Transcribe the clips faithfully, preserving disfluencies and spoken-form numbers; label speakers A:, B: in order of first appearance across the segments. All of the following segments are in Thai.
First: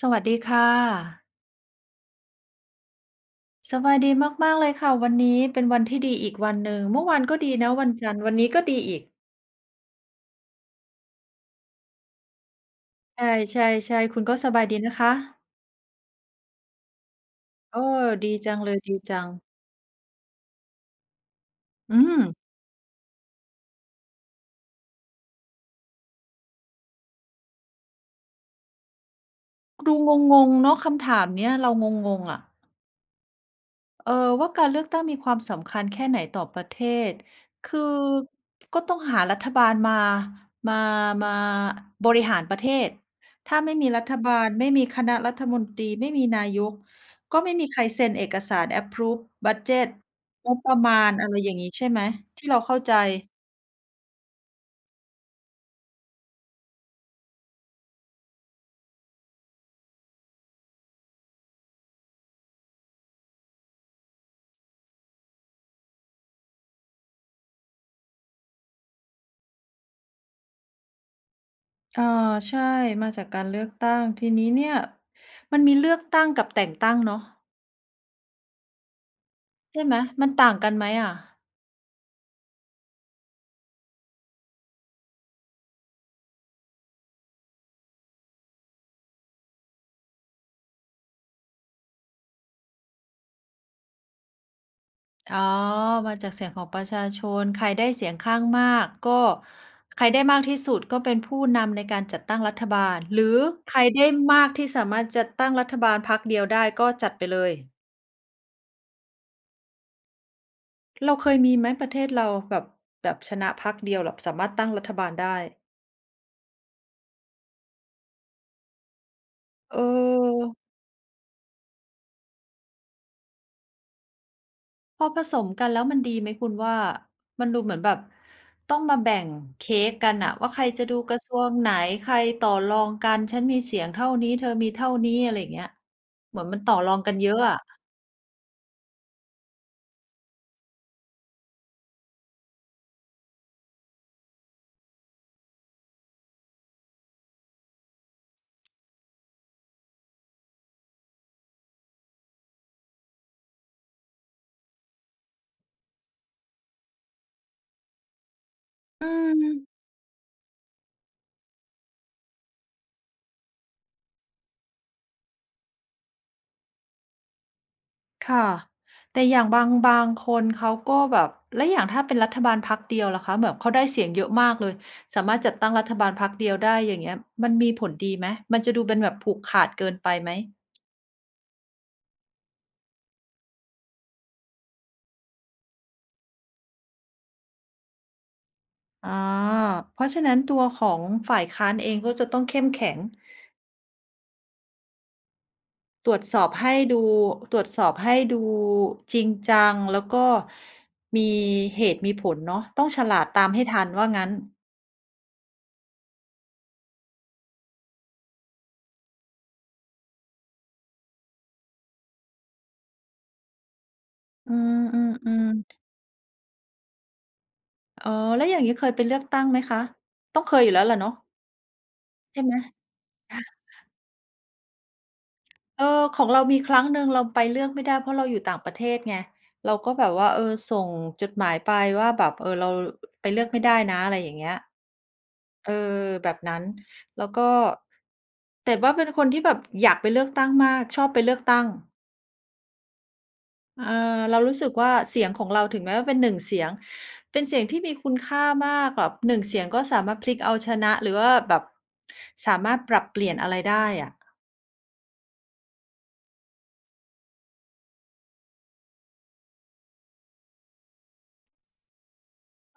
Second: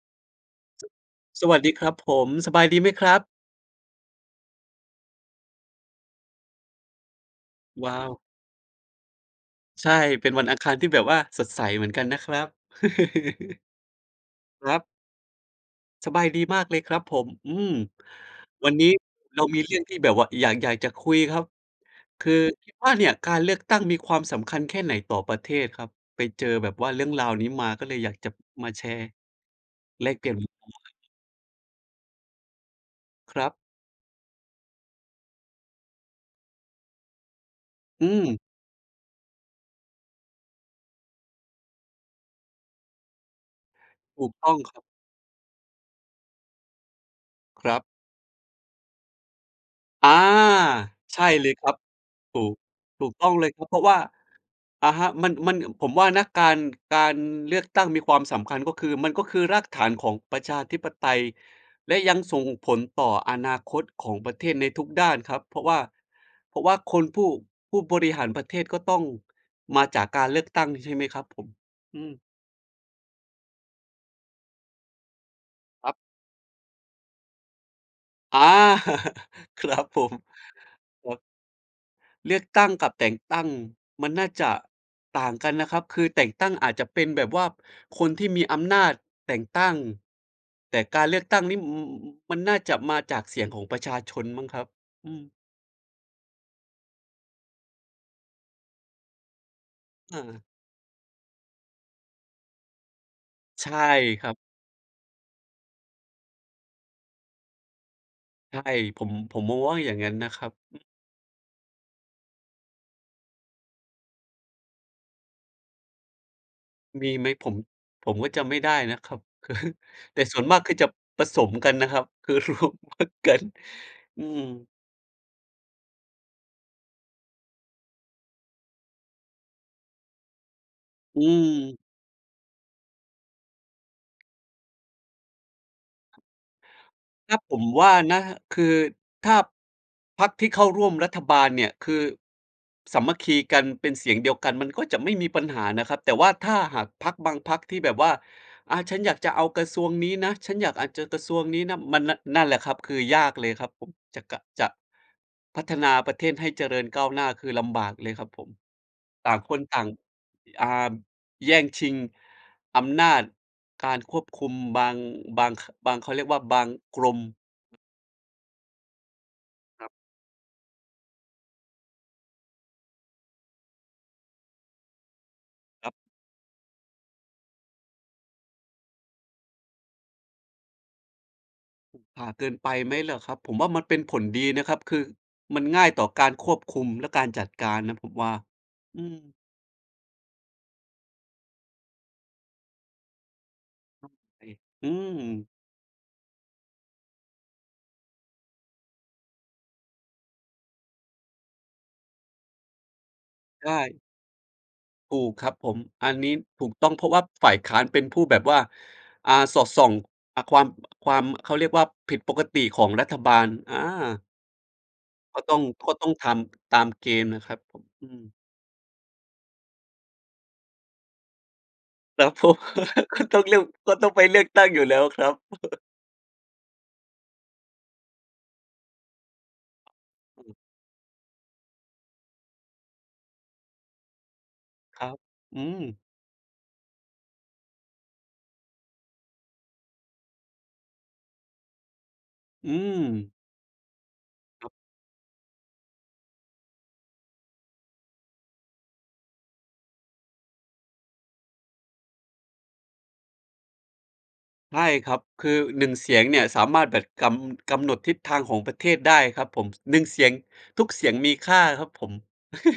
A: สวัสดีค่ะ
B: สวัสดีครับผม สบายดีไหมครับ?
A: สบายดีมาก ๆ เลยค่ะ วันนี้เป็นวันที่ดีอีกวันหนึ่ง เมื่อวานก็ดีนะ ว
B: ว
A: ัน
B: ้า
A: จ
B: ว
A: ันทร์ วันนี้ก็ดีอีก
B: ใช่ เป็นวันอังคารที่แบบว่าสดใสเหมือนกันนะครับ
A: ใช่ ๆ ๆ คุณก็สบาย
B: คร
A: ดี
B: ับ
A: นะคะ?
B: สบายดีมากเลยครับผม อืม
A: โอ้ ดีจัง
B: ว
A: เ
B: ั
A: ล
B: น
A: ย
B: นี้
A: ดีจั
B: เ
A: ง
B: รามีเรื่องที่แบบว่าอยาก อยากจะคุยครับ
A: อื
B: ค
A: ม
B: ือคิดว่าเนี่ย การเลือกตั้งมีความสำคัญแค่ไหนต่อประเทศครับ? ไปเจอแบบว่าเรื่องราวนี้มา ก็เลยอยากจับมาแชร์
A: ดู
B: แลกเปลี่ย
A: ง
B: นมุ
A: ง
B: มม
A: ๆ เ
B: อ
A: น
B: ง
A: าะ ค
B: กั
A: ำ
B: น
A: ถามเนี้ย เรางง ๆ อะ
B: ครับ
A: เอ่อ ว่าการเลือกตั้งมีความสำคัญแค่ไหนต่อประเทศ คือ
B: อืม
A: ก็ต้องหารัฐบาลมา มา มา อ บริหารประเทศ ถ้าไม่มีรัฐ
B: ถู
A: บา
B: กต
A: ล
B: ้อง
A: ไม่
B: ครั
A: ม
B: บ
A: ีคณะรัฐมนตรี ไม่มีนายก ก็ไม่มี
B: คร
A: ใ
B: ั
A: ค
B: บ
A: รเซ็นเอกสาร approve บัดเจด
B: อา
A: งบประมาณ
B: ใช
A: อ
B: ่
A: ะไร
B: เล
A: อย่
B: ย
A: าง
B: ค
A: งี
B: ร
A: ้
B: ับ
A: ใช่ไหม
B: ถ
A: ท
B: ู
A: ี่เ
B: ก
A: ราเข้าใจ?
B: ถูกต้องเลยครับ เพราะว่า อะฮะ มัน มัน เอ่อ ผมว่านะ การ การเลือกตั้งมีความสำคัญก็คือ มันก็คือรากฐานของประชาธิปไตย และยังส่งผลต่ออนาคตของประเทศในทุกด้านครับ เพราะว่า เพราะว่าคนผู้ ผู้บริหารประเทศ ก็ต้องมาจากการเลือกตั้ง ใช่ไหมครับผม? อ
A: อ
B: ื
A: า
B: ม
A: ใช่ มาจากการเลือกตั้ง ที่นี้เนี่ย มันมีเล
B: ค
A: ื
B: รับ
A: อกตั้งกับแต่งตั้งเนาะ
B: อา ครั
A: ใช่
B: บ
A: ไหม
B: ผม
A: มันต่างกันไหมอ
B: คร
A: ะ?
B: ับ เลือกตั้งกับแต่งตั้งมันน่าจะต่างกันนะครับ คือแต่งตั้งอาจจะเป็นแบบว่าคนที่มีอำนาจแต่งตั้ง แต่การเลือกตั้งนี่ อืม อืม มันน่าจะมาจากเสียงของประชาชนมั้งครับ อืม
A: อ๋อ มาจากเสียงของประชาชน ใครได้เสียงข้างมากก็ ใครไ
B: อ
A: ด้ม
B: า
A: ากที่สุด ก็เป็นผู้นำในการจัดตั้งรัฐบาล หรือ
B: ใช
A: ใค
B: ่
A: รได้
B: ครั
A: ม
B: บ
A: ากที่สามารถจัดตั้งรัฐบาลพรรคเดียวได้ ก็จัดไปเลย
B: ใช่ ผม ผมมองว่าอย่างงั้นนะครับ อืม
A: เราเคยมีไหม ประเทศเรา แบบ แบบชนะพรรคเดียหร็อบ สามารถตั้งรัฐบาลได้?
B: มีไหม? ผม ผมก็จำไม่ได้นะครับ แต่ส่วนมา
A: เออ
B: กคือจับประสมกันนะครับ คือรวมพรรคกัน อือฮึ
A: พอผสมกัน แล้วมันดีไหมคุณว่า? มันดูเหมือนแบบต้องมาแบ่งเค้กกันน่ะว่า ใครจะดูกร
B: อื
A: ะทรวงไหน
B: ม
A: ใครต่อรองกัน "ฉันมีเสียงเท่านี้ เธอมีเท่านี้" อะไรเงี้ย เหมือนมันต่อรองกันเย
B: ค
A: อ
B: รั
A: ะ
B: บ
A: อ
B: ผ
A: ะ
B: มว่านะ คือถ้าพรรคที่เข้าร่วมรัฐบาลเนี่ย คือสามัคคีกัน เป็นเสียงเดียวกัน มันก็จะไม่มีปัญหานะครับ แต่ว่าถ้าหากพรรคบางพรรคที่แบบว่า "อะ ฉันอยากจะเอากระทรวงนี้นะ ฉันอยาก อาจจะกระทรวงนี้นะ" มันนะ นั่นแหละครับ คือยากเลยครับผม จะกะ จะ พัฒนาประเทศให้เจริญก้าวหน้า คือลำบากเลยครับผม
A: อื
B: ต่างคน
A: ม
B: ต่าง อ่า แย่งชิงอำนาจการควบคุมบาง บาง ขะ บาง เขาเรียกว่า บางกรม
A: ค่ะ แต่อย่างบาง
B: ครั
A: บ
B: บ
A: างคนเขาก็แบบ แล้วอย่างถ้าเป็นรัฐบาลพรรคเดียวล่ะคะ แบบเขาได้เสียงเยอะมากเลย สามารถจัดตั้งร
B: ค
A: ั
B: รับ
A: ฐบาลพรรคเดียวได้ อย่างเงี้ย มันมีผลดีไหม? มันจะดูเป็นแบบผูกขาดเกินไปไหม?
B: ผูกผ่าเกินไปไหมเหรอครับ? ผมว่า มันเป็นผลดีนะครับ คือมันง่ายต่อการควบคุมและการจัดการนะผมว่า อื
A: อ๋อ
B: ม
A: เพราะฉะนั้นตัวของฝ่ายค้านเองก็จะต้องเข้มแข็ง
B: [unintelligible] อืม
A: ตรวจสอบให้ดู ตรวจสอบให้ดูจริงจัง แล้วก็มีเหตุมีผลเนาะ ต้องฉลาดตามให้
B: ใช
A: ทัน
B: ่
A: ว่างั้น
B: ถูกครับผม อันนี้ถูกต้อง เพราะว่าฝ่ายค้านเป็นผู้แบบว่า อ่า สอดส่อง อ่า ความ อ ความ อ เขาเรียกว่า ผิดปกติของรัฐบาล อา
A: อื
B: ก็
A: ม
B: ต้อง
A: ๆ ๆ
B: ก็ต้องทำตามเกณฑ์นะครับผม อ
A: อ
B: ื
A: ๋อ
B: ม
A: แล้วอย่างงี้เคยไปเลือกตั้งไหมคะ? ต้องเคยอยู่แล้วล่ะเนาะ
B: ครับ
A: ใช่
B: ผ
A: ไหม?
B: ม ต้องเลี่ยว ก็ต้องไปเลือกตั้งอยู่แล้วครับ
A: เออ ของเรามีครั้งหนึ่งเราไปเลือกไม่ได้ เพราะเราอยู่ต่างประเทศไง เราก็แบบว่า เ
B: ค
A: อ
B: รับ อื
A: อ
B: ม
A: ส่งจดหมายไปว่า แบบ เออ เรา อ ไปเลือกไม่ได้นะ อะไรอย่างเงี้ย
B: ครับ อื
A: เออ
B: ม
A: แบบนั้น แล้วก็ แต่ว่าเป็นคนที่แบบอยากไปเลือกตั้งมาก ชอบไปเลือกตั้ง
B: อืม
A: เออ เรารู้ส
B: ค
A: ึ
B: รับ
A: กว่า เสียงของเรา ถึงแม้ว่าเป็น หนึ่ง เสียง เป็นเสียงที่มีคุณค่ามาก แบบ หนึ่ง เสียงก็สามารถพลิกเอาชนะ หรือว่าแบบสามารถปรับเปลี่ยนอะไรได้อะ
B: ใช่ครับ คือ หนึ่ง เสียงเนี่ยสามารถแบบกำ กำหนดทิศทางของประเทศได้ครับผม ส หนึ่ง เสียง ทุกเสียงมีค่าครับผม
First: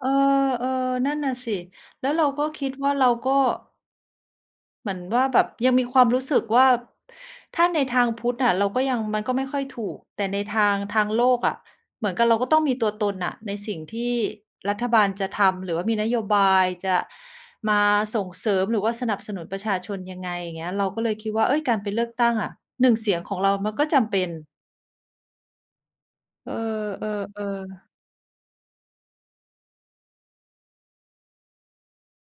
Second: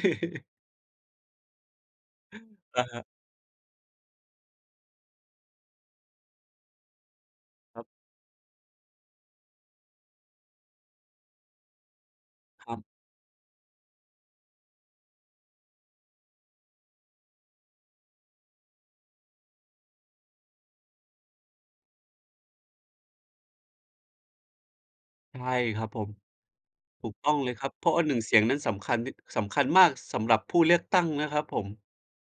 A: เออ ๆ นั่นน่ะสิ แล้วเราก็คิด
B: นะ
A: ว่า
B: ครั
A: เร
B: บ
A: าก็ เหมือนว่าแบบยังมีความรู้สึกว่า ถ้า
B: ค
A: ใน
B: รับ
A: ทางพุทธอะเราก็ยัง มันก็ไม่ค่อยถูก แต่ในทาง ทางโลกอะเหมือนกับเรา ก็ต้อง
B: ค
A: ม
B: รั
A: ี
B: บ
A: ตัวตนน่ะในสิ่งที่รัฐบาลจะทำ หรือว่ามีนโยบายจะมาส่งเสริม หรือว่าสนับสนุนประชาชนยังไง อย่างเงี้ย เราก็เลยคิดว่า เฮ้ย! การไปเลือกตั้งอะ หนึ่ง เสียงของเรามันก็จำเป็น
B: ใช่ครับผม
A: เอ
B: ถูกต้อง
A: อ
B: เลยครับ
A: ๆ ๆ
B: เพราะออ หนึ่ง เสียงนั้นสำคัญนิด สำคัญมากสำหรับผู้เลือกตั้งนะครับผม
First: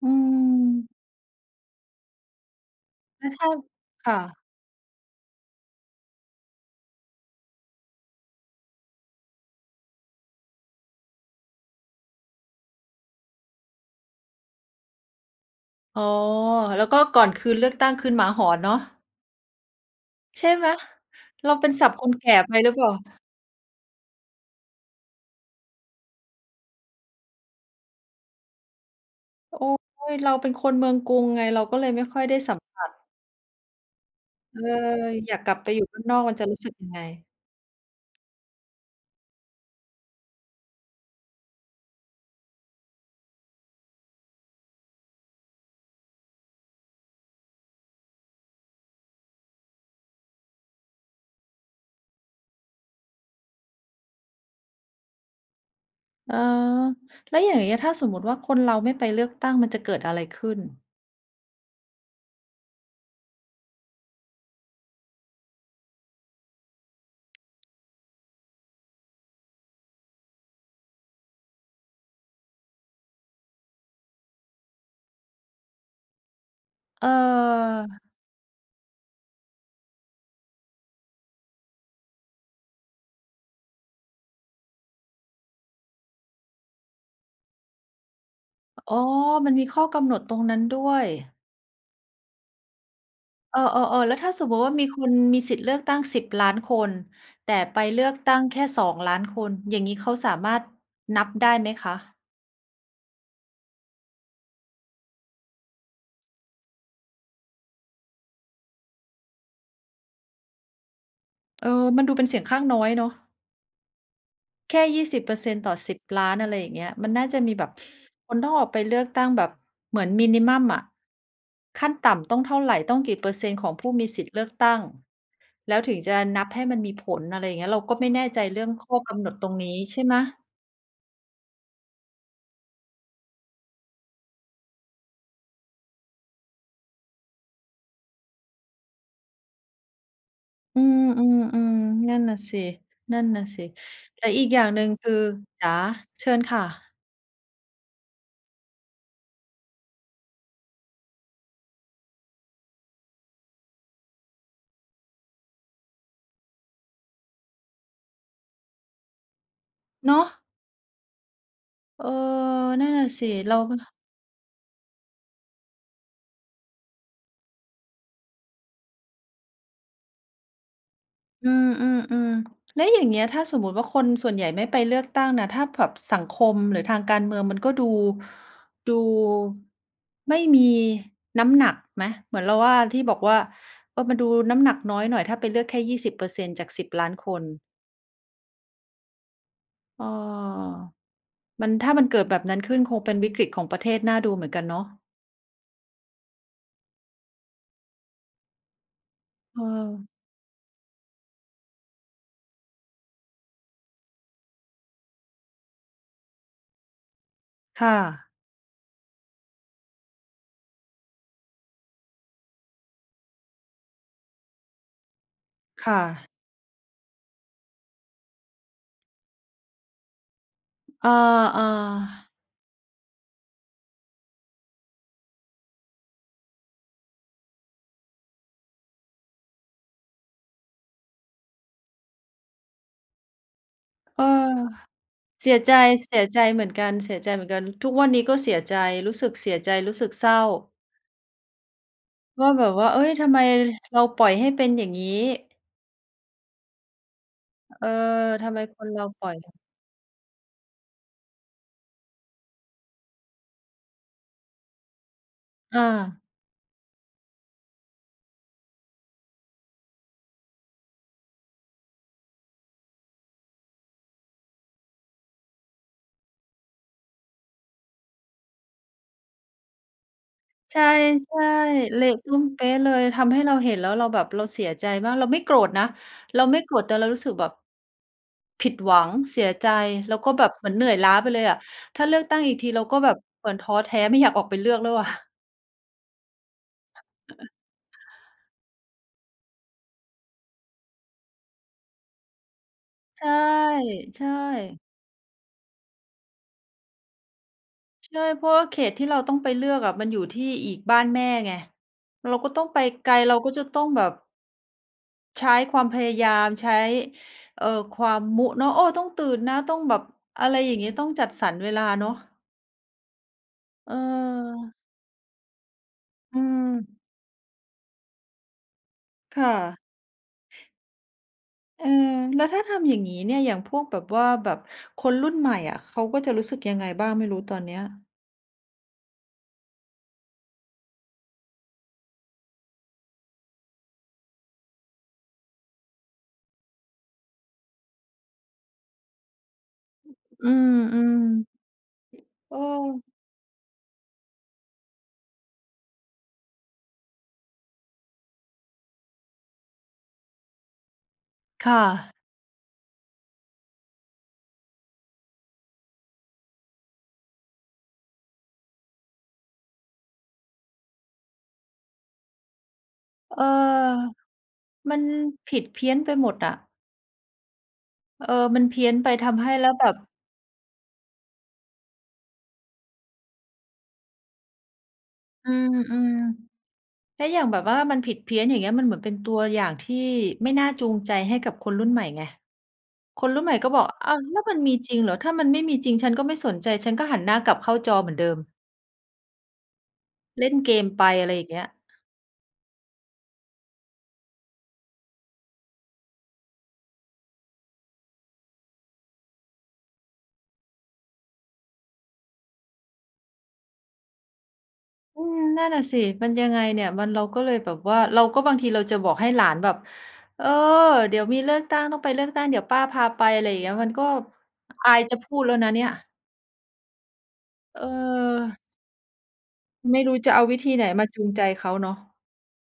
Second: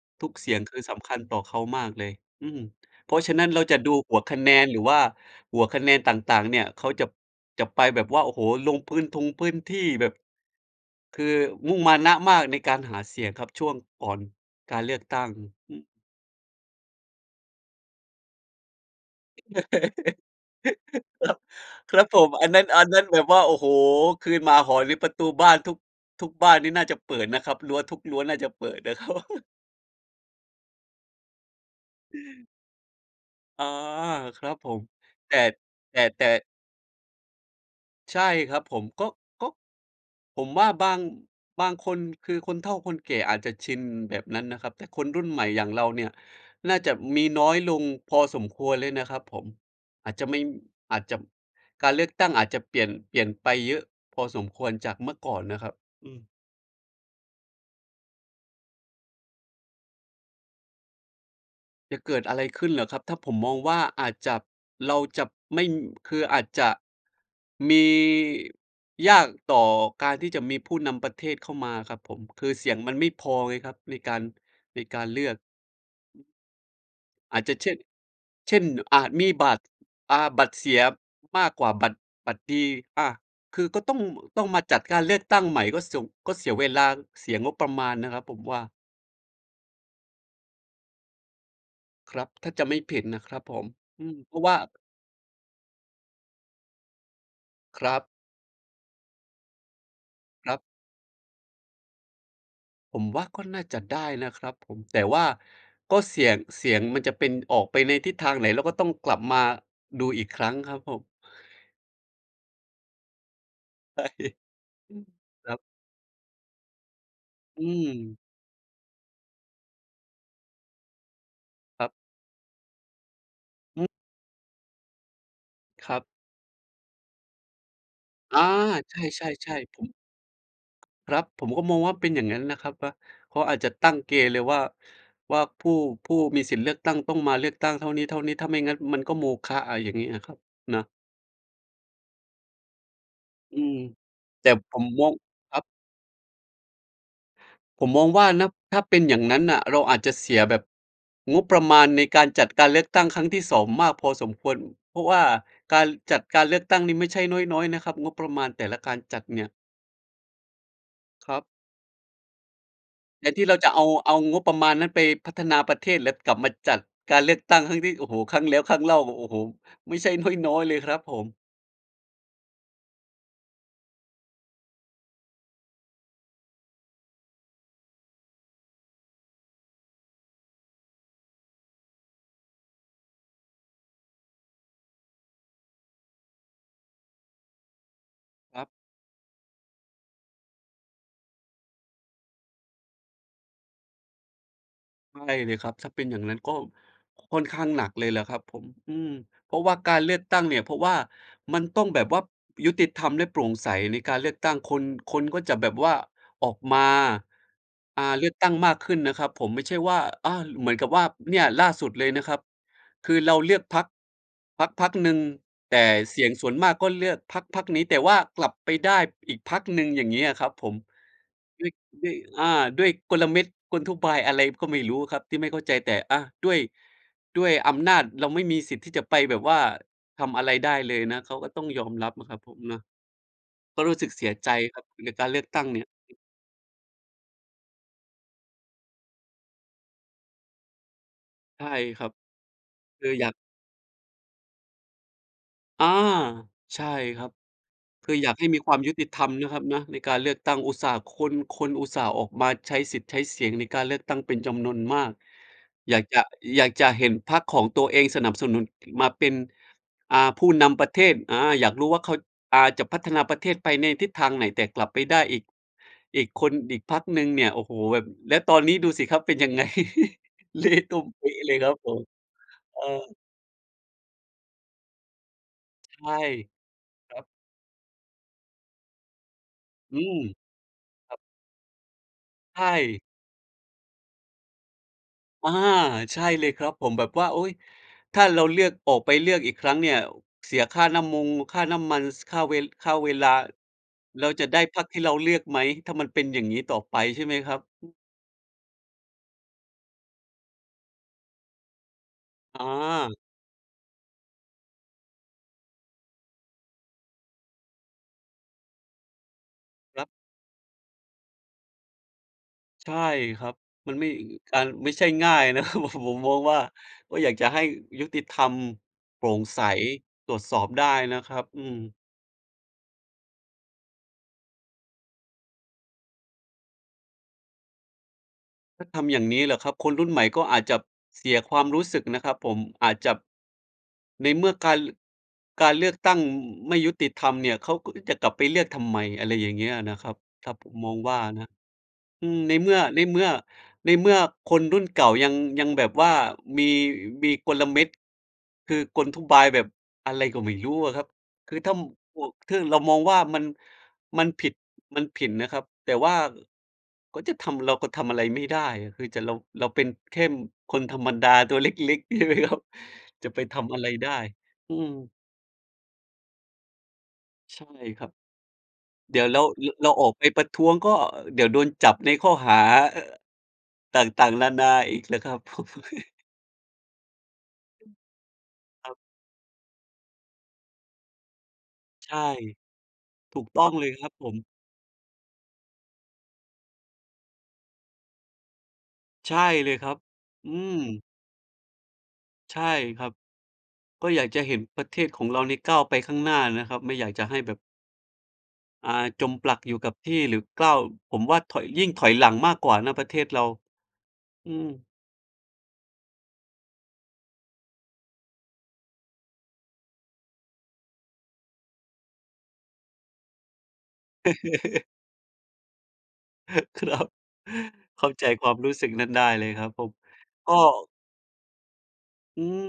A: อื
B: ทุกเสียงคือ
A: ม
B: สำคัญต่อเขามากเลย อืม เพรา
A: ไ
B: ะ
A: ม่
B: ฉะ
A: เท
B: นั้
A: ่
B: น
A: า
B: เราจะดู
A: ค
B: ห
A: ่
B: ัวค
A: ะ
B: ะแนน หรือว่าหัวคะแนนต่าง ๆ เนี่ย เขาจับ จับไปแบบว่า โอ้โฮ! ลงพื้นทงพื้นที่แบบ คือมุ่งมานะมากในการหาเสียงครับ ช่วงก่อนการเลือกตั้ง อือฮึ
A: อ๋อ แล้วก็ก่อนคืนเลือกตั้ง คืนหมาหอนเนาะ ใช่ไหม
B: ครับ
A: เราเป็น ศัพ
B: ค
A: ท์
B: รั
A: ค
B: บ
A: น
B: ผ
A: แก
B: ม
A: ่
B: อัน
A: ไป
B: นั้น
A: หรือเ
B: อ
A: ป
B: ั
A: ล่
B: น
A: า?
B: นั้นแบบว่า โอ้โฮ! คืนหมาหอนนี่ประตูบ้านทุก ทุกบ้านนี่น่าจะเปิดนะครับ รั้วทุกรั้วน่าจะเปิดนะ ครับ
A: โอ๊ย! เราเป็นคนเมืองกรุงไง เราก็เลยไม่ค่อยได้สัมผัส
B: อา ครั
A: เ
B: บ
A: ออ
B: ผม
A: อ
B: แ
A: ย
B: ต่
A: ากกลับไปอยู่
B: แต
A: บ้
B: ่
A: านนอ
B: แต
A: ก
B: ่
A: มันจะรู้สึกยังไง
B: ใช่ครับผม ก็ ก็ ผมว่าบาง บางคนคือคนเฒ่าคนแก่อาจจะชินแบบนั้นนะครับ แต่คนรุ่นใหม่อย่างเราเนี่ยน่าจะมีน้อยลงพอสมควรเลยนะครับผม อาจจะไม่ อาจจะ การเลือกตั้งอาจจะเปลี่ยน เปลี่ยนไปเยอะพอสมควรจากเมื่อก่อนนะครับ อืม
A: เออ แล้วอย่างเงี้ย ถ้าสมมติว่า คนเราไม่ไปเลือกตั้ง มันจะเกิดอะไรขึ้น?
B: จะเกิดอะไรขึ้นหรอครับ? ถ้า ผมมองว่า อาจจับ เราจับไม่ คืออาจจะ มี ยากต่อการที่จะมีผู้นำประเทศเข้ามาครับผม คือเสียงมันไม่พอไงครับ ในการ ในการเลือก อืม
A: เ
B: อาจจะเช่ด
A: ออ
B: เช่น อาจมีบัตร อ่า บัตรเสียมากกว่า บัตร บัตรดี อะ คือก็ต้อง ม ต้องมาจัดการเลือกตั้งใหม่ ก็สง ก็เสียเวลาง เสียงบประมาณนะครับผมว่า
A: อ อ๋อ มันมีข้อกำหนดตรงนั้นด้วย
B: ครับ ถ้าจำไม่ผิดนะครับผ
A: เอ
B: ม
A: อ
B: อื
A: ๆ ๆ แล้
B: ม
A: วถ้
B: เ
A: า
B: พรา
A: ส
B: ะ
A: ม
B: ว
A: ม
B: ่า
A: ติว่า มีคนมีสิทธิ์เลือกตั้ง สิบ ล้านคน แต่ไป
B: คร
A: เ
B: ั
A: ลื
B: บ
A: อกตั้งแค่ สอง ล้านคน อย่างงี้เขาสาม
B: ค
A: า
B: รั
A: ร
B: บ
A: ถนับได้ไหมคะ?
B: ผมว่าก็น่าจะได้นะครับผม แต่ว่าก็เสี่ยง เสียงมันจะเป็นออกไปในทิศทางไหน เราก็ต้องกลับมาดูอีกครั้งครับผม
A: เออ มันดูเป็นเสียงข้างน้อยเนาะ
B: ใช่
A: แค่
B: อื
A: ยี
B: ม
A: ่สิบ เปอร์เ
B: ค
A: ซ
B: ร
A: ็
B: ั
A: นต
B: บ
A: ์ต่อ สิบ ล้าน อะไรอย่างเงี้ย มันน่าจะมี
B: อ
A: แบ
B: ื
A: บ
B: ม
A: คน ถ้าออกไปเลือกตั้งแบบเหมือน มินิมัม อะ ข
B: ครั
A: ั้
B: บ
A: นต่ำต้องเท่าไร ต้องกี่เปอร์เซ็นต์ของ
B: อ
A: ผ
B: ืม
A: ู้มีสิทธิ์เลือกตั้ง แล้ว
B: ค
A: ถึ
B: รั
A: ง
B: บ
A: จะนับให้มันมีผล อะไรเงี้ย เราก็ไม่แน่
B: อ
A: ใ
B: า
A: จเรื่องข
B: ใ
A: ้อก
B: ช
A: ำหนดตร
B: ่
A: งนี
B: ๆ ๆ
A: ้
B: ผม
A: ใช่ไหม?
B: ครับ ผมก็มองว่าเป็นอย่างงั้นนะครับว่า เขาอาจจะตั้งเกณฑ์เลยว่า ว่า ผู้ ผู้มีสิทธิ์เลือกตั้งต้องมาเลือกตั้งเท่านี้ ๆ ถ้าไม่งั้นมันก็โมฆะ อะไรอย่างงี้อะครับ น
A: อื
B: ะ
A: ม ๆ ๆ นั่นน่ะสิ
B: อืม
A: ๆ แต่อ
B: แ
A: ี
B: ต
A: ก
B: ่
A: อย่าง
B: ผ
A: หนึ
B: ม
A: ่ง
B: ม
A: ค
B: อ
A: ื
B: ง
A: อ
B: ครั
A: จ
B: บ
A: ๋า เชิญค่ะ
B: ผมมองว่า นับ ถ้าเป็นอย่างนั้นน่ะ เราอาจจะเสียแบบงบประมาณในการจัดการเลือกตั้งครั้งที่ สอง มากพอสมควร เพราะว่าการ ร จัดการเลือกตั้งนี่ไม่ใช่น้อย ๆ นะครับ งบประมาณแต่ละการจัดเนี่ย
A: เนาะ
B: ครับ
A: เออ นั่นน่ะส
B: แท
A: ิ
B: นที่
A: เร
B: เร
A: า
B: าจะ
A: ฮึ
B: เอา เอางบประมาณนั้นไปพัฒนาประเทศ เล็บกลับมาจัดการเลือกตั้งครั้งที่ โอ้โฮ! ครั้งแล้วครั้งเล่า โอ้ โอ้โฮ! ไม่ใช่น้อย ๆ เลยครับผม
A: อือ ๆ ๆ แล้วอย่างเงี้ย ถ้าสมมติว่า คนส่วนใหญ่ไม่ไปเลือกตั้งน่ะ ถ้าแผ็บ สังคมหรือทางการเมืองมันก็ดู ดูไม่มีน้ำหนักไหม? เหมือนเราว่า ที่บอกว่า เอ่อ มันดูน้ำหนักน้อยหน่อย ถ้าไปเลือกแค่ ยี่สิบ เปอร์เซ็นต์จาก สิบ ล้านคน
B: ครับ
A: อ้อ มัน ถ้ามันเกิดแบบนั้นขึ้น คงเป็นวิกฤติของประเทศน่าดูเหมือนกันเนาะ
B: ใช่เลยครับ ถ้าเป็นอย่างงั้นก็ค่อนข้างหนักเลยล่ะครับผม อืม เพรา
A: เ
B: ะว่าการเ
A: ออ
B: ลือกตั้งเนี่ย เพราะว่ามันต้องแบบวับ ยุติธรรมและโปร่งใสในการเลือกตั้ง คน คนก็จะแบบว่าออกมา
A: ค่
B: อ่า เลื
A: ะ
B: อกตั้งมากขึ้นนะครับผม ไม่ใช่ว่า อา เหมือนกับว่า เนี่ยล่าสุดเลยนะครับ คือเราเลือกพรรค พรรคพรรคหนึ่ง แต่
A: ค่
B: เสีย
A: ะ
B: งส่วนมากก็เลือกพรรคพรรคนี้ แต่ว่ากลับไปได้อีกพรรคหนึ่ง อย่างเงี้ยครับผม
A: อ
B: ด้
A: า
B: วย ด้วย
A: ๆ
B: อา ด้วยกลเม็ด กลทุบาย อะไรก็ไม่รู้ครับที่ไม่เข้าใจ แต่ อะ ด้วย ด้วยอำนาจ เราไม่มีสิทธิ์ที่จะไปแบบว่าทำอะไรได้เลยนะ เขาก็ต้องยอมรับนะครับผมนะ ก็รู้สึก
A: เ
B: เ
A: อ
B: ส
A: อ
B: ียใจครับกับการเลือ
A: เ
B: ก
A: สี
B: ต
A: ย
B: ั้ง
A: ใจ
B: เนี่ย
A: เ
B: อ
A: ส
B: ืม
A: ียใจเหมือนกัน เสียใจเหมือนกัน ทุกวันนี้ก็เสียใจ รู้สึกเสียใจ รู้สึกเศร้า
B: ใช่ครับ
A: ว่า แบบว่า เฮ
B: ค
A: ้
B: ื
A: ย!
B: อ
A: ท
B: อยา
A: ำ
B: ก
A: ไมเราปล่อยให้เป็นอย่างงี้
B: อา ใช่ครับ
A: เออ
B: คืออยากให
A: ท
B: ้
A: ำ
B: ม
A: ไ
B: ี
A: ม
B: ควา
A: ค
B: ม
A: น
B: ยุ
A: เร
B: ต
A: า
B: ิธ
A: ป
B: ร
A: ล
B: ร
A: ่อ
B: ม
A: ย
B: เน
A: เ
B: า
A: ล
B: ะ
A: ย
B: ครับนะในการเลือกตั้ง อุตส่าห์ คน คนอุตส่าห์ออกมาใช้สิทธิ์ใช้เสียงในการเลือกตั้งเป็นจำนวนมาก
A: อ
B: อยากจ
A: า
B: ะ อยากจะเห็นพรรคของตัวเองสนับสนุน อ มาเป็น อ่า ผู้นำประเทศ อา อยากรู้ว่าเขา อ่า จะพัฒนาประเทศไปในทิศทางไหน แต่กลับไปได้อีก อีกคน อีกพรรคหนึ่งเนี่ย โอ้โฮ! แบบ แล้วตอนนี้ดูสิครับเป็นยัง ไง เละ
A: ใช่
B: ตุ้มเป๊ะเลยครับผ
A: ๆ เล
B: ม
A: ะตุ้มเป๊
B: เ
A: ะ
B: อ
A: เลย
B: อ
A: ทำให้เราเห็น แล้วเราแบบ เราเสียใจมาก เราไม่โกรธนะ
B: ใช่
A: เราไม่โกรธ แต่
B: ค
A: ร
B: ร
A: ู
B: ั
A: ้
B: บ
A: สึกแบบ ผิดหวัง เสียใจ
B: อื
A: แล้
B: ม
A: วก็แบบเหมือนเหนื่อยล้
B: ค
A: า
B: รับ
A: ไปเลยอะ ถ้าเลือกตั้งอี
B: ใ
A: ก
B: ช
A: ที เราก็
B: ่
A: แบบเหมือนท้อแท้ไม่อยากออกไปเลือกแล้วอะ
B: อะฮะ ใช่เลยครับผม แบบว่า โอ๊ย ถ้าเราเลือก ออกไปเลือกอีกครั้งเนี่ย อ เสียค่าน้ำมงค่าน้ำมัน ส ค่าเวล ค่าเว
A: ใ
B: ล
A: ช
B: า
A: ่
B: แ
A: ใ
B: ล
A: ช
B: ้วจะได้พร
A: ่
B: รคที่เราเลือกไหม ถ้ามันเป็นอย่างงี้ต่อไปใช่ไหมครับ? อืม
A: ใช่ เพราะว่าเขตที่เราต้องไปเลือกอะ มันอยู่ที่อีก บ้านแม่ไง เราก็
B: อ
A: ต้องไปไกล
B: า
A: เราก็จะต้องแบบ ใช้ความพยายาม ใช้ เอ่อ ความ มุ เนาะ "โอ้! ต้องตื่นนะ ต้องแบ
B: คร
A: บ"
B: ับ
A: อะไรอย่างงี้ ต้องจัดสรรเวลาเนาะ
B: ใช่ครับ
A: เ
B: มันไม่ อ การ
A: ออ
B: ไม่ใช่ง่าย นะครับ ผม มอ
A: อื
B: งว่า
A: ม
B: ก็อยากจะให้ยุติธรรม โปร่
A: ค
B: ง
A: ่
B: ใส
A: ะ
B: ตรวจสอบได้นะครับ อืม
A: เออ แล้วถ้าทำอย่างี้เนี่ย อย่างพวกแบบว่า แบบคนรุ่นใหม่อะ เขาก็จะรู้สึกยังไงบ้างไม่รู้? ตอนเนี้ย
B: ถ้าทำอย่างนี้เหรอครับ? คนรุ่นใหม่ก็อาจจับเสียความรู้สึกนะครับผม อาจจับ ในเมื่อการ ล การเลือกตั้ง อ ไม่ยุติธรรมเนี่ย เขาก็จะกลับไปเลือกทำไม อะไรอย่างเงี้ยนะครับ
A: อื
B: ถ้าผ
A: ม
B: มมอ
A: ๆ อื
B: งว
A: ม
B: ่าอะนะ อือ
A: โ
B: ใ
A: อ
B: น
A: ้
B: เมื่อ ในเมื่อ ในเมื่อคนรุ่นเก่ายัง ยังแบบว่ามี อ มีกลเม็ด คือกลอุบาย แบบอะไรก็ไม่รู้อะครับ คือ
A: ค
B: ถ้
A: ่ะ
B: ำ พวกทึ่ง เรามองว่า มัน มันผิด มันผินนะครับ แต่ว่า อ ก็จะทำ เราก็ทำอะไรไม่ได้อะ คือจะ เรา เราเป็นเค่น คนธรรมดาตัวเล็ก ๆ ใช่ไหมครับ จะ
A: เ
B: ไ
A: อ
B: ป
A: อ
B: ทำอะไรได้ อือ
A: มันผิดเพี้ยนไปหมดอะ
B: ใช่ครับ
A: เออ มันเพี้ยนไป
B: เดี๋ย
A: ท
B: วแล้
A: ำใ
B: ว
A: ห้ แล
B: ร
A: ้วแ
B: เ
A: บ
B: รา
A: บ
B: ออกไปประท้วง ก็ อ เดี๋ยวโดนจับในข้อหา เอ่อ ต่าง ๆ นานาอีกแหละครับ
A: อืม ๆ แล้วอย่างแบบว่า มันผิดเพี้ยน อย่างเงี้ย มัน
B: ค
A: เ
B: ร
A: ห
B: ั
A: มื
B: บ
A: อนเป็นตัวอย่างที่ไม่น่าจูงใจให้กับคนรุ่นใหม่
B: ใช่
A: ไง คน
B: ถ
A: ร
B: ู
A: ุ่น
B: ก
A: ใหม่
B: ต้อ
A: ก็
B: ง
A: บ
B: เ
A: อ
B: ล
A: ก
B: ยค
A: "อ
B: ร
A: อ
B: ั
A: ้
B: บ
A: าว
B: ผ
A: แล้
B: ม
A: วมันมีจริงเหรอ ถ้ามันไม่มีจริง ฉันก็ไม่สนใจ ฉันก็หันหน้ากลับเข้าจอเหมือนเดิม"
B: ใช่เลยครับ
A: เล
B: อ
A: ่
B: ื
A: นเก
B: ม
A: มไป อะไรอย่างเงี้ย
B: ใช่ครับ ก็อยากจะเห็นประเทศของเราเนี่ยก้าวไปข้างหน้านะครับ ไม่อยากจะให้แบบ อ่า จมปลักอยู่กับที่หรือกร้าว ผมว่าถอย ยิ่งถอยหลังมากกว่านะประเทศเรา อืม
A: อืม นั่นน่ะสิ มันยังไงเนี่ย มัน เราก็เลยแบบว่า เราก็ บางทีเราจะบอกให้หลานแบบ "เออ เดี๋ยวมีเลือกตั้ง ต้องไปเลือกตั้ง เดี๋ยวป้าพาไป" อะไรเงี้ย มันก็ อ อายจะพูดแล้วนะเนี่ย
B: ครับ
A: เ
B: เข้าใจความ
A: ออ
B: รู้สึกนั้นได้เลยครับผม
A: ไม่รู้จะเอา
B: ก็
A: วิธีไหนมาจูงใจเขาเนาะ
B: อืม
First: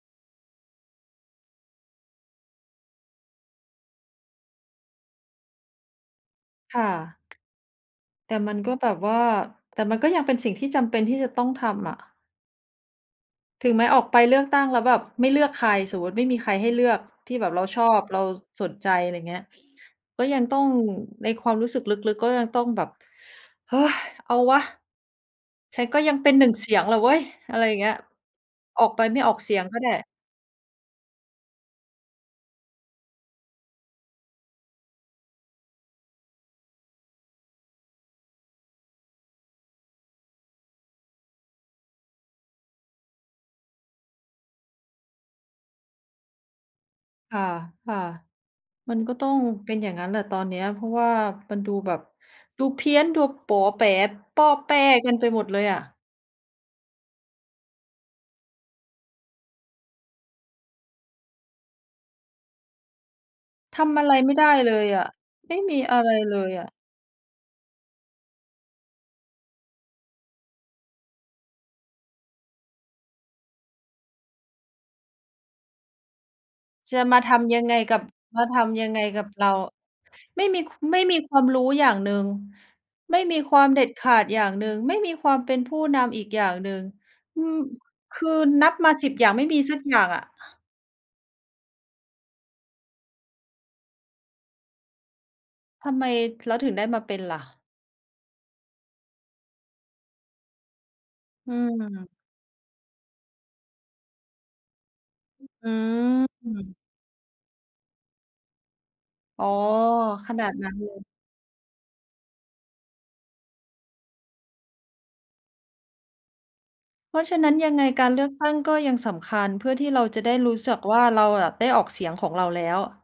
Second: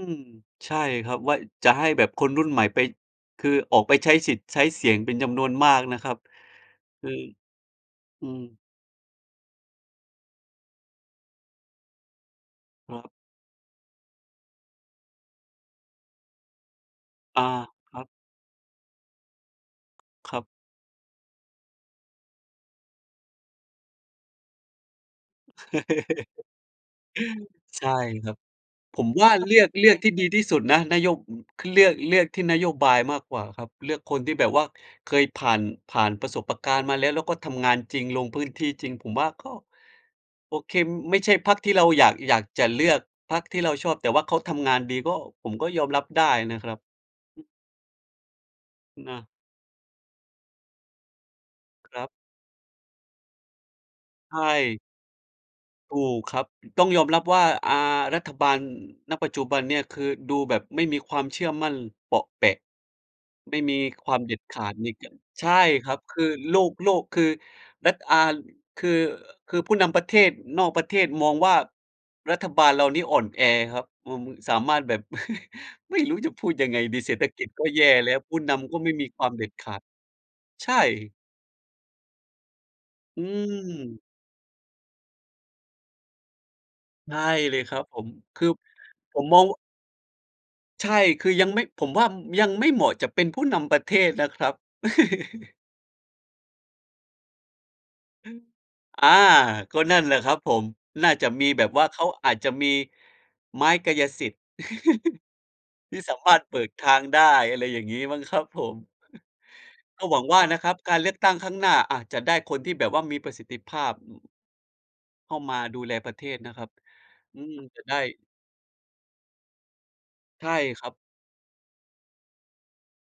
B: ใช่ครับ ว่าจะให้แบบคนรุ่นใหม่ไป คือออกไปใช้สิทธิ์ใช้เสียงเป็นจำนวนมากนะครับ
A: ค่ะ
B: อือ อื
A: แต่
B: ม
A: มันก็แบบว่า แต่มันก็ยังเป็นสิ่งที่จำเป็นที่จะต้องทำอะ
B: ครับ
A: ถึงแม้ออกไปเลือกตั้งแล้วแบบไม่เลือกใคร สมมติไม่มีใครให้เลือก ที่
B: อา
A: แบบเราชอ
B: ครั
A: บ
B: บ
A: เรา ส สนใจ อะไรเงี้ย ก็
B: ค
A: ย
B: รั
A: ัง
B: บ
A: ต้อง ในความรู้สึกลึก ๆ ก็ยังต้องแบบ "เฮ้ย! เอาวะ ฉันก็ยังเป็น หนึ่ง เสียงล่ะเว้ย" อะไรอย่า
B: ใ
A: งเ
B: ช
A: ง
B: ่
A: ี้ย
B: ครับ
A: ออก
B: ผ
A: ไป
B: ม
A: ไม่
B: ว่
A: อ
B: า
A: อกเ
B: เ
A: ส
B: ล
A: ี
B: ื
A: ย
B: อ
A: ง
B: ก
A: ก็
B: เ
A: ไ
B: ล
A: ด
B: ื
A: ้
B: อกที่ดีที่สุดนะ นโย คือเลือก เลือกที่นโยบายมากกว่าครับ เลือกคนที่แบบว่าเคยผ่าน ผ่านปะสบปะกาน มาแล้ว แล้วก็ทำงานจริงลง พื้นที่จริง ผมว่าก็ โอ่เค็ม ไม่ใช่พรรคที่เราอยาก อยากจะเลือก พรรคที่เราชอบ แต่ว่าเขาทำงานดีก็ ผมก็ยอมรับได้นะครับ
A: ค
B: อื
A: ่ะ
B: ม
A: ๆ มันก
B: น
A: ็ต้
B: ะ
A: องเป็นอย่างงั้นน่ะตอนเนี้ย เพราะว่ามันดูแ
B: ค
A: บ
B: ร
A: บ
B: ับ
A: ดูเพี้ยน ดูป๋อแป๋
B: ใช
A: ป้อแป้
B: ่
A: กันไปหมดเลยอะ
B: ถูกครับ ต้องยอมรับว่า อ่า รัฐบาล ณ ปัจจุบันเนี่ย คือดูแบบไม่มีความเชื่อมั่น เปาะแปะ ไม่มี
A: ทำอะ
B: ค
A: ไ
B: ว
A: ร
B: าม
A: ไ
B: เ
A: ม่
B: ด็ด
A: ได้
B: ขา
A: เล
B: ด
A: ย
B: ใน
A: อ
B: ก
A: ะ
B: ใช
A: ไม่
B: ่
A: มี
B: คร
A: อ
B: ั
A: ะ
B: บ
A: ไร
B: คือ
A: เลย
B: โล
A: อะ
B: ก โลกคือ รัฐอาน คือ อ คือผู้นำประเทศนอกประเทศมองว่า รัฐบาลเรานี้อ่อนแอครับ อืม สามารถแบบ ไม่รู้จะพูดยังไง
A: จ
B: ดี
A: ะ
B: เศร
A: ม
B: ษ
A: า
B: ฐ
A: ท
B: กิจ
A: ำย
B: ก
A: ั
B: ็
A: งไง
B: แย่
A: กับ
B: แล้ว ผู้
A: มา
B: น
A: ท
B: ำก็
A: ำย
B: ไ
A: ั
B: ม่
A: งไง
B: มีค
A: ก
B: ว
A: ั
B: า
A: บ
B: มเด
A: เ
B: ็
A: ร
B: ด
A: า
B: ขาด
A: ไม่มี
B: ใช
A: ค ไม่
B: ่
A: มีความรู้อย่างหนึ่ง ไม
B: อื
A: ่มีความเด็ด
B: ม
A: ขาดอย่างหนึ่ง ไม่มีความเป็นผู้นำอีกอย่างหนึ่ง
B: ใช่
A: อื
B: เล
A: อ
B: ยครับผม
A: คื
B: ค
A: อ
B: ือ
A: นับมา สิบ
B: ผ
A: อ
B: ม
A: ย่าง
B: ม
A: ไ
B: อ
A: ม
B: ง
A: ่
B: ว
A: มีสักอย่างอะ
B: ใช่ คือยังไม่ ผมว่า อืม ยังไม่เหมาะจะเป็นผู้นำประเทศนะครับ
A: ทำไม แล้วถึงได้มาเป็นล่ะ?
B: อา ก็นั่นแหละครับผม น่าจะมี
A: อื
B: แบบว่า เขา
A: ม
B: อาจจะมี ไม้กายสิทธิ์
A: อือ
B: ที่สามารถ
A: อื
B: เปิ
A: ม
B: ดทางได้ อะไรอย่างงี้มั้งครับผม
A: อ๋อ
B: ก็หวัง
A: ข
B: ว่า
A: นาด
B: นะ
A: น
B: ค
A: ั
B: รั
A: ้
B: บ
A: นเล
B: การ
A: ย
B: เลือกตั้งครั้งหน้าอาจจะได้คนที่แบบว่ามีประสิทธิภาพ อืม เข้ามาดูแลประเทศนะครับ
A: เพราะฉ
B: อ
A: ะ
B: ื
A: นั้
B: ม
A: นยัง
B: จะ
A: ไง
B: ได้
A: การเลือกตั้งก็ยังสำคัญ เพื่อที่เราจะได้
B: ใช
A: ร
B: ่
A: ู้ ส จัก
B: ครับ
A: ว่า เราอะได้ออกเสียงของเราแล้วอะ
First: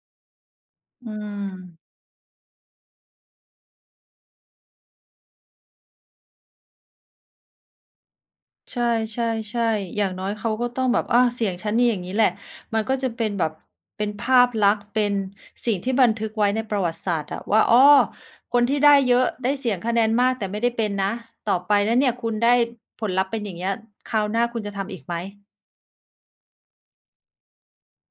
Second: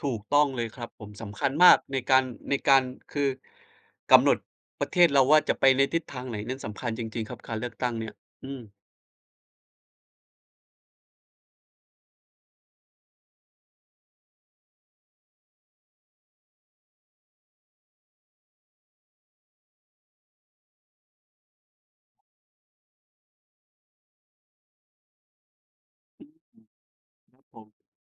B: ถูกต้องเลยครับผ
A: อื
B: ม สำคัญมาก
A: ม
B: ในการ ในการ คือ กำหนดประเทศเราว่าจะไปทิศทางไหนนั้นสำคัญจริง ๆ ครับ การเลือกตั้งเนี่ย อืม
A: ใช่ ๆ ๆ อย่างน้อยเขาก็ต้องแบบ อะ เสียงฉันนี่อย่างงี้แหละ มันก็จะเป็นแบบ เป็นภาพลักษณ์ เป็นสิ่งที่บันทึกไว้ในประวัติศาสตร์อะว่า "อ้อ! คนที่ได้เยอะ ได้เสียงคะแนนมาก แต่ไม่ได้เป็นนะ ต่อไปนะเนี่ย คุณได้ผลลัพธ์เป็นอย่างเงี้ย คราวหน้าคุณจะทำอีกไหม?"
B: นั่นสิ ครับผม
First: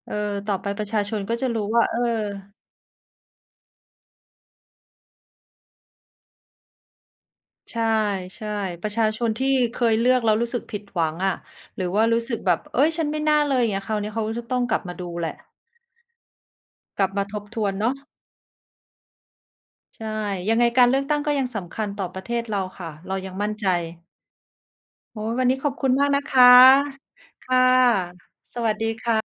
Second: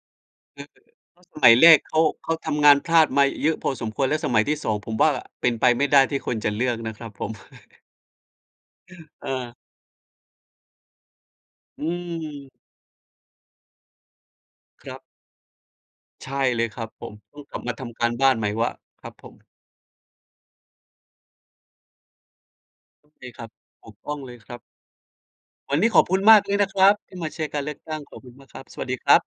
A: เออ ต่อ
B: เลิ
A: ไป
B: กไป
A: ประช
B: เถ
A: า
B: อะ
A: ช
B: ก
A: น
B: ็
A: ก
B: ส
A: ็จ
B: ม
A: ะ
B: ัย
A: รู
B: แ
A: ้
B: รก
A: ว่า
B: เข
A: เอ
B: า
A: อ
B: เขาทำงานพลาดมาเยอะพอสมควร แล้วสมัยที่ สอง ผมว่าเป็นไปไม่ได้ที่คนจะเลือกนะครับผม
A: ใช่ ๆ ประชาช
B: เ
A: นที่
B: ออ
A: เคยเลือกแล้วรู้สึกผิดหวังอะ ห
B: อ
A: ร
B: ื
A: ือว่ารู้สึกแ
B: ม
A: บบ "เฮ้ย! ฉันไม่น่าเลย" อย่างเงี้ย คราวเนี้ยเขาก็จะต้องกลับ
B: ค
A: ม
B: ร
A: า
B: ับ
A: ดูแหละ
B: ใช่เลยครับผ
A: กลับ
B: ม
A: มา
B: อื
A: ท
B: ม
A: บ
B: กลั
A: ท
B: บ
A: ว
B: ม
A: น
B: าท
A: เนาะ
B: ำการบ้านใหม่ว่า ครับผม
A: ใช่ ยังไงการเลือกตั้งก็ยังสำคัญต่อประเทศเราค่ะ เรา
B: ใช่
A: ยัง
B: ครั
A: มั
B: บ
A: ่นใจ
B: ถูกต้องเลยครับ
A: โอ้โฮ วันนี้ขอ
B: ว
A: บ
B: ันน
A: ค
B: ี้
A: ุณ
B: ขอ
A: ม
B: บ
A: าก
B: คุ
A: น
B: ณ
A: ะค
B: มาก
A: ะ
B: เลยนะครับที่มาแช
A: ค
B: ร์ก
A: ่
B: า
A: ะ
B: รเลือกตั้ง ขอบคุณมากค
A: ส
B: รับ
A: วั
B: ส
A: ส
B: ว
A: ด
B: ั
A: ี
B: สดี
A: ค
B: คร
A: ่
B: ับ
A: ะ